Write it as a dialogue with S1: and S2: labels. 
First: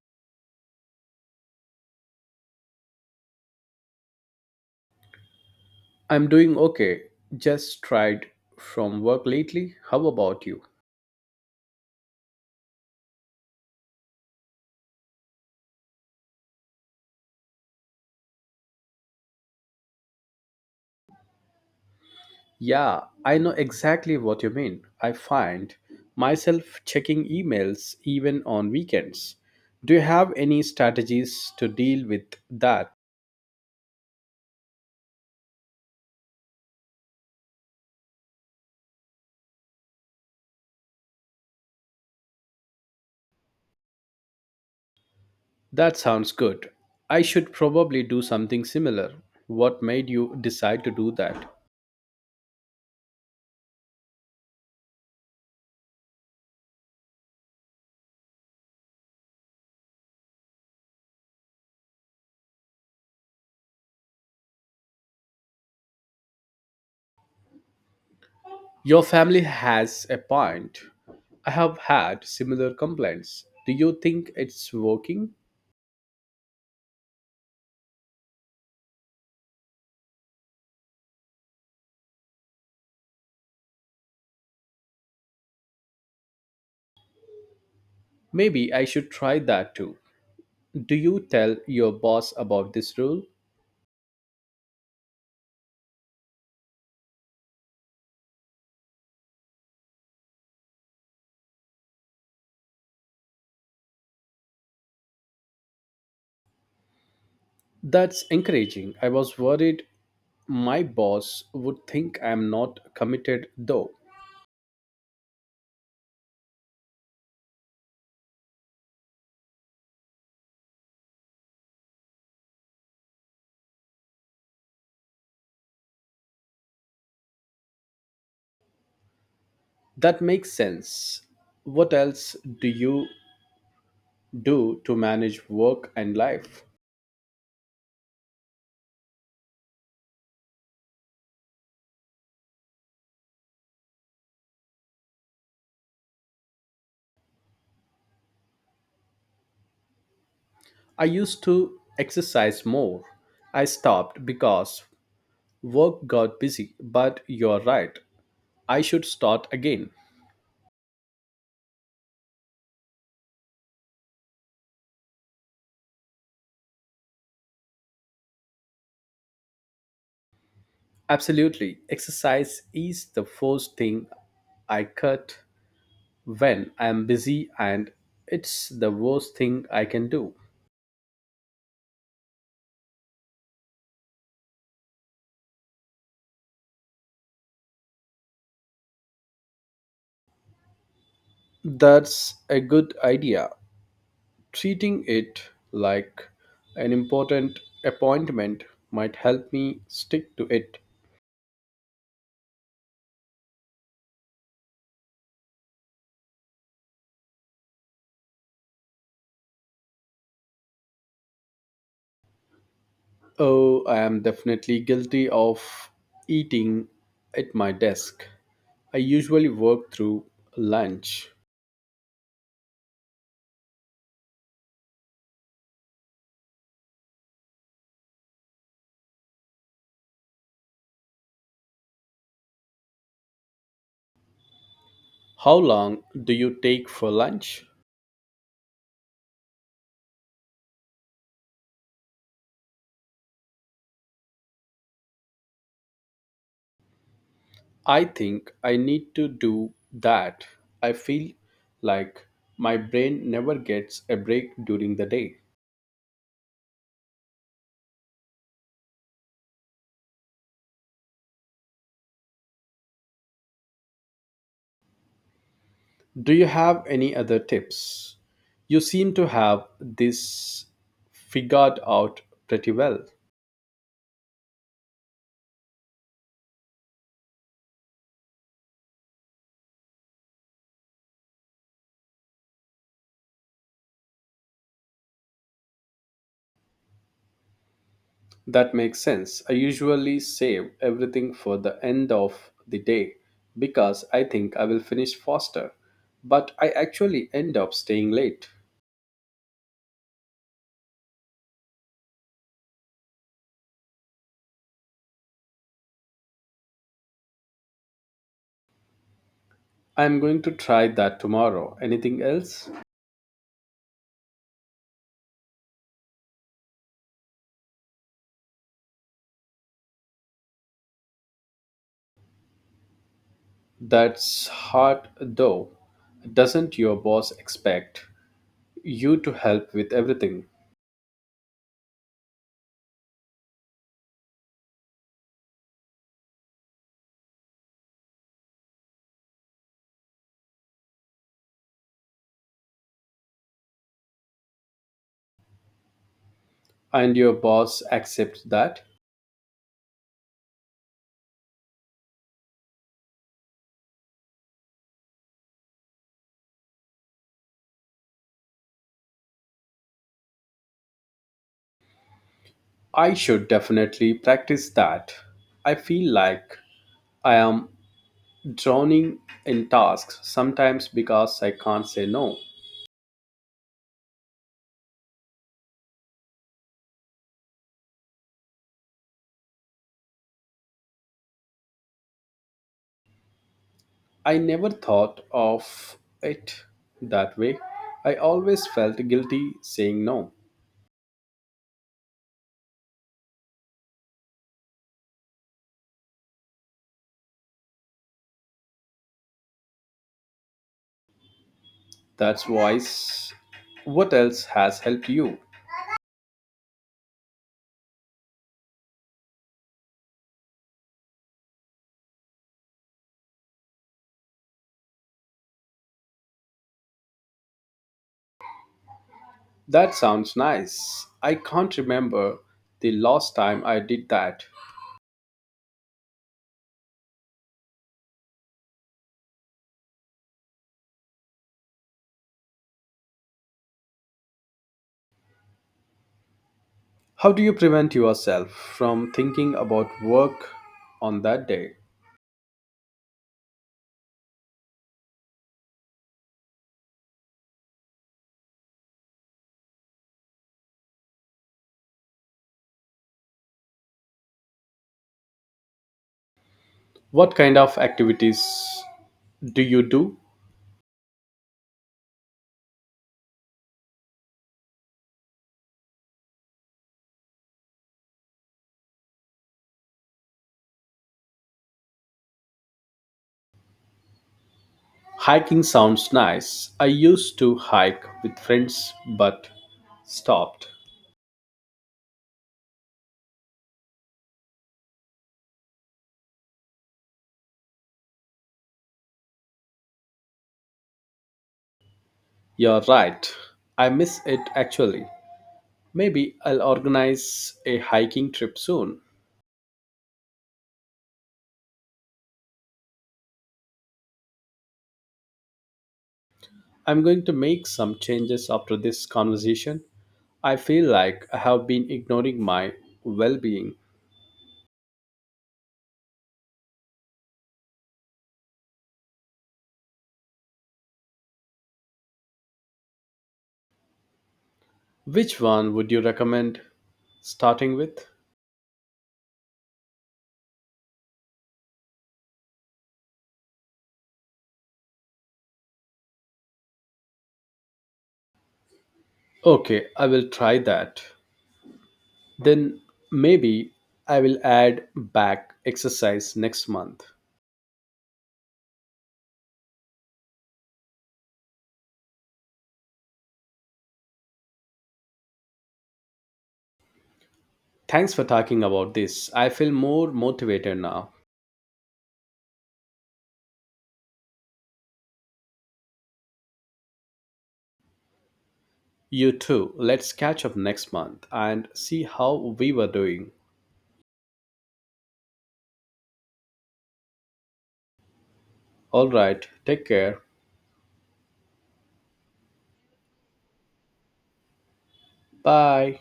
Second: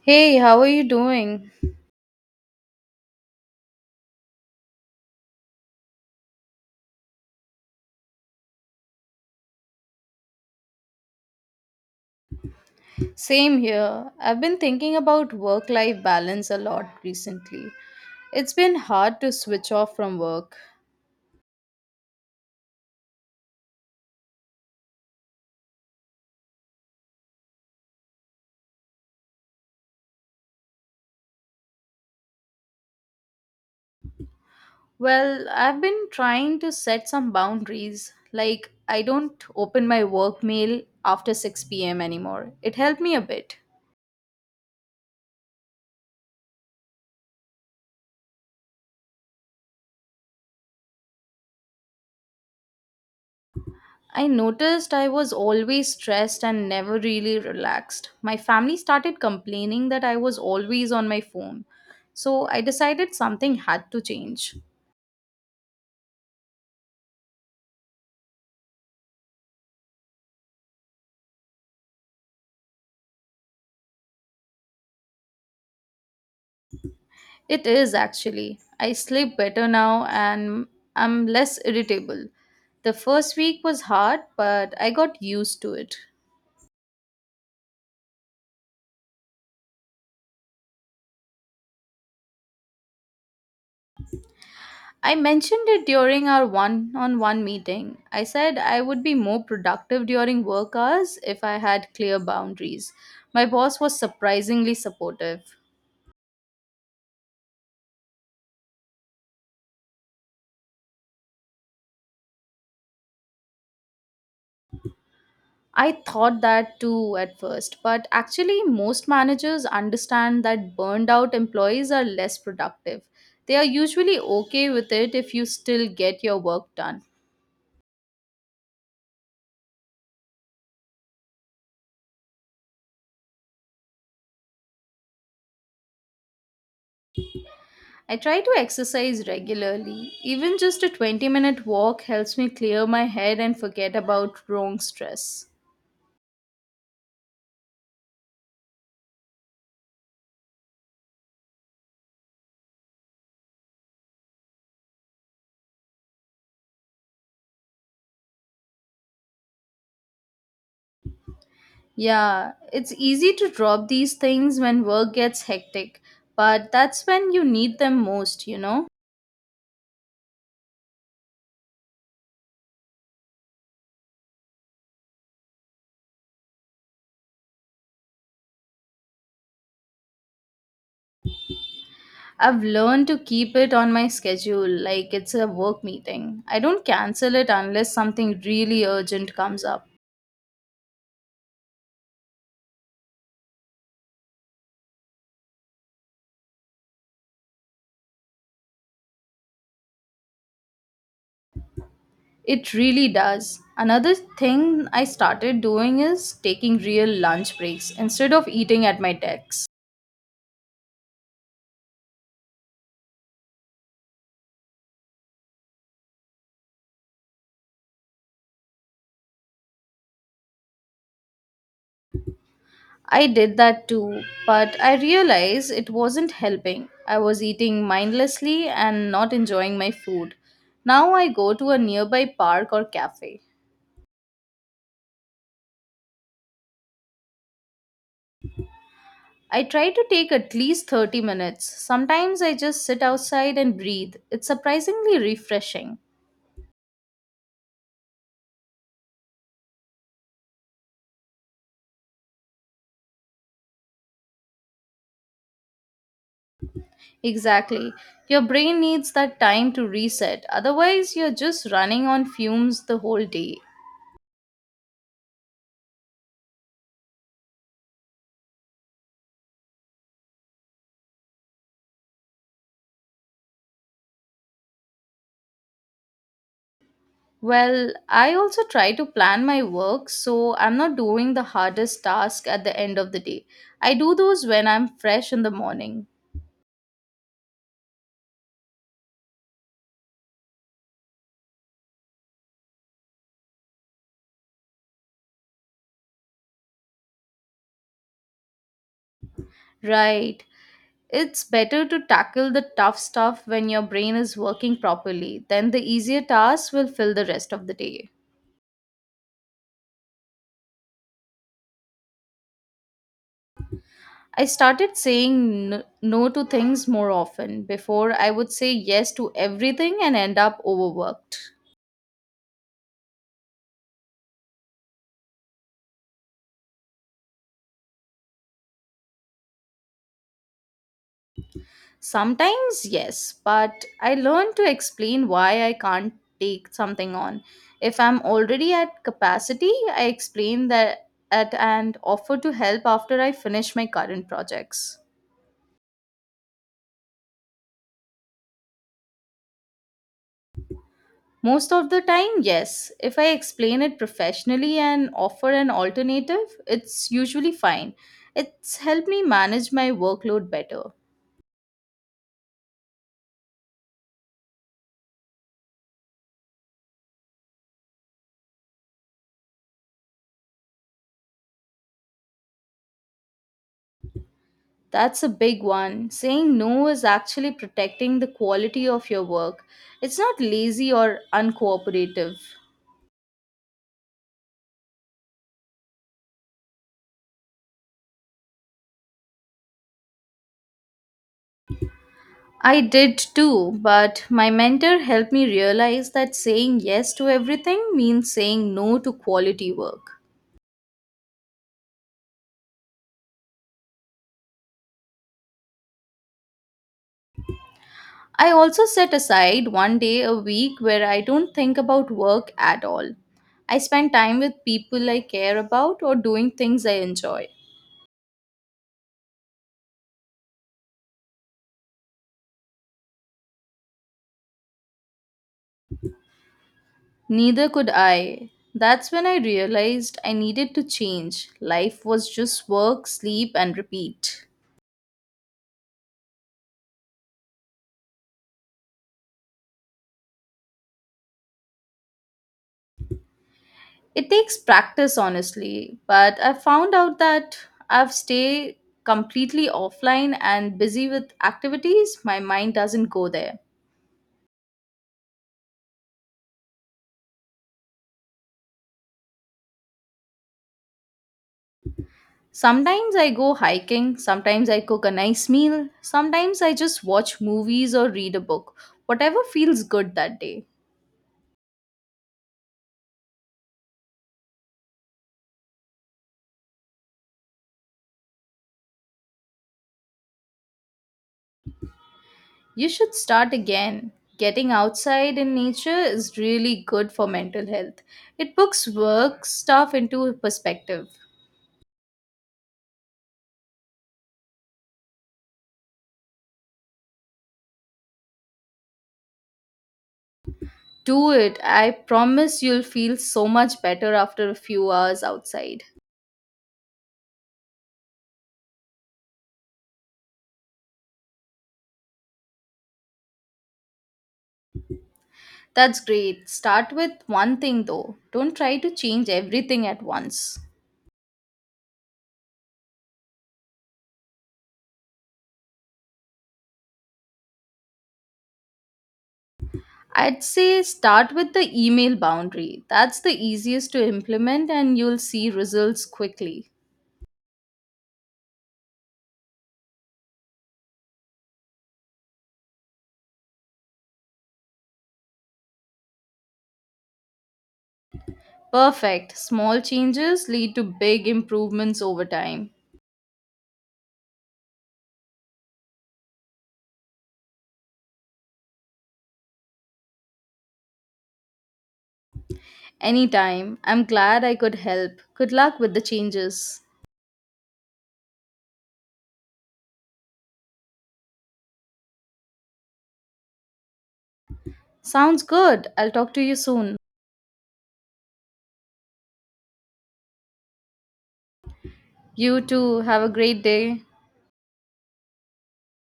S1: Hey, how are you doing?
S2: I'm doing okay. Just tried from work lately. How about you?
S1: Same here. I've been thinking about work life balance a lot recently. It's been hard to switch off from work.
S2: Yeah, I know exactly what you mean. I find myself checking emails even on weekends. Do you have any strategies to deal with that?
S1: Well, I've been trying to set some boundaries. Like, I don't open my work mail after 6 p.m. anymore. It helped me a bit.
S2: That sounds good. I should probably do something similar. What made you decide to do that?
S1: I noticed I was always stressed and never really relaxed. My family started complaining that I was always on my phone. So I decided something had to change.
S2: Your family has a point. I have had similar complaints. Do you think it's working?
S1: It is actually. I sleep better now and I'm less irritable. The first week was hard, but I got used to it.
S2: Maybe I should try that too. Do you tell your boss about this rule?
S1: I mentioned it during our one on one meeting. I said I would be more productive during work hours if I had clear boundaries. My boss was surprisingly supportive.
S2: That's encouraging. I was worried my boss would think I'm not committed though.
S1: I thought that too at first, but actually, most managers understand that burned out employees are less productive. They are usually okay with it if you still get your work done.
S2: That makes sense. What else do you do to manage work and life?
S1: I try to exercise regularly. Even just a 20-minute walk helps me clear my head and forget about wrong stress.
S2: I used to exercise more. I stopped because work got busy, but you're right. I should start again.
S1: Yeah, it's easy to drop these things when work gets hectic, but that's when you need them most, you know?
S2: Absolutely. Exercise is the first thing I cut when I'm busy and it's the worst thing I can do.
S1: I've learned to keep it on my schedule like it's a work meeting. I don't cancel it unless something really urgent comes up.
S2: That's a good idea. Treating it like an important appointment might help me stick to it.
S1: It really does. Another thing I started doing is taking real lunch breaks instead of eating at my desk.
S2: Oh, I am definitely guilty of eating at my desk. I usually work through lunch.
S1: I did that too, but I realized it wasn't helping. I was eating mindlessly and not enjoying my food. Now I go to a nearby park or cafe.
S2: How long do you take for lunch?
S1: I try to take at least 30 minutes. Sometimes I just sit outside and breathe. It's surprisingly refreshing.
S2: I think I need to do that. I feel like my brain never gets a break during the day.
S1: Exactly. Your brain needs that time to reset. Otherwise, you're just running on fumes the whole day.
S2: Do you have any other tips? You seem to have this figured out pretty well.
S1: Well, I also try to plan my work so I'm not doing the hardest task at the end of the day. I do those when I'm fresh in the morning.
S2: That makes sense. I usually save everything for the end of the day because I think I will finish faster, but I actually end up staying late.
S1: Right. It's better to tackle the tough stuff when your brain is working properly, then the easier tasks will fill the rest of the day.
S2: I am going to try that tomorrow. Anything else?
S1: I started saying no to things more often. Before, I would say yes to everything and end up overworked.
S2: That's hard though. Doesn't your boss expect you to help with everything?
S1: Sometimes, yes, but I learned to explain why I can't take something on. If I'm already at capacity, I explain that at and offer to help after I finish my current projects.
S2: And your boss accepts that?
S1: Most of the time, yes. If I explain it professionally and offer an alternative, it's usually fine. It's helped me manage my workload better.
S2: I should definitely practice that. I feel like I am drowning in tasks sometimes because I can't say no.
S1: That's a big one. Saying no is actually protecting the quality of your work. It's not lazy or uncooperative.
S2: I never thought of it that way. I always felt guilty saying no.
S1: I did too, but my mentor helped me realize that saying yes to everything means saying no to quality work.
S2: That's why. s- What else has helped you?
S1: I also set aside one day a week where I don't think about work at all. I spend time with people I care about or doing things I enjoy.
S2: That sounds nice. I can't remember the last time I did that.
S1: Neither could I. That's when I realized I needed to change. Life was just work, sleep, and repeat.
S2: How do you prevent yourself from thinking about work on that day?
S1: It takes practice, honestly, but I found out that I've stayed completely offline and busy with activities, my mind doesn't go there.
S2: What kind of activities do you do?
S1: Sometimes I go hiking, sometimes I cook a nice meal, sometimes I just watch movies or read a book. Whatever feels good that day.
S2: Hiking sounds nice. I used to hike with friends but stopped.
S1: You should start again. Getting outside in nature is really good for mental health. It puts work stuff into perspective.
S2: You're right. I miss it actually. Maybe I'll organize a hiking trip soon.
S1: Do it. I promise you'll feel so much better after a few hours outside.
S2: I'm going to make some changes after this conversation. I feel like I have been ignoring my well being.
S1: That's great. Start with one thing though. Don't try to change everything at once.
S2: Which one would you recommend starting with?
S1: I'd say start with the email boundary. That's the easiest to implement and you'll see results quickly.
S2: Okay, I will try that. Then maybe I will add back exercise next month.
S1: Perfect. Small changes lead to big improvements over time.
S2: Thanks for talking about this. I feel more motivated now.
S1: Anytime. I'm glad I could help. Good luck with the changes.
S2: You too. Let's catch up next month and see how we were doing.
S1: Sounds good. I'll talk to you soon.
S2: All right, take care.
S1: You too. Have a great day.
S2: Bye.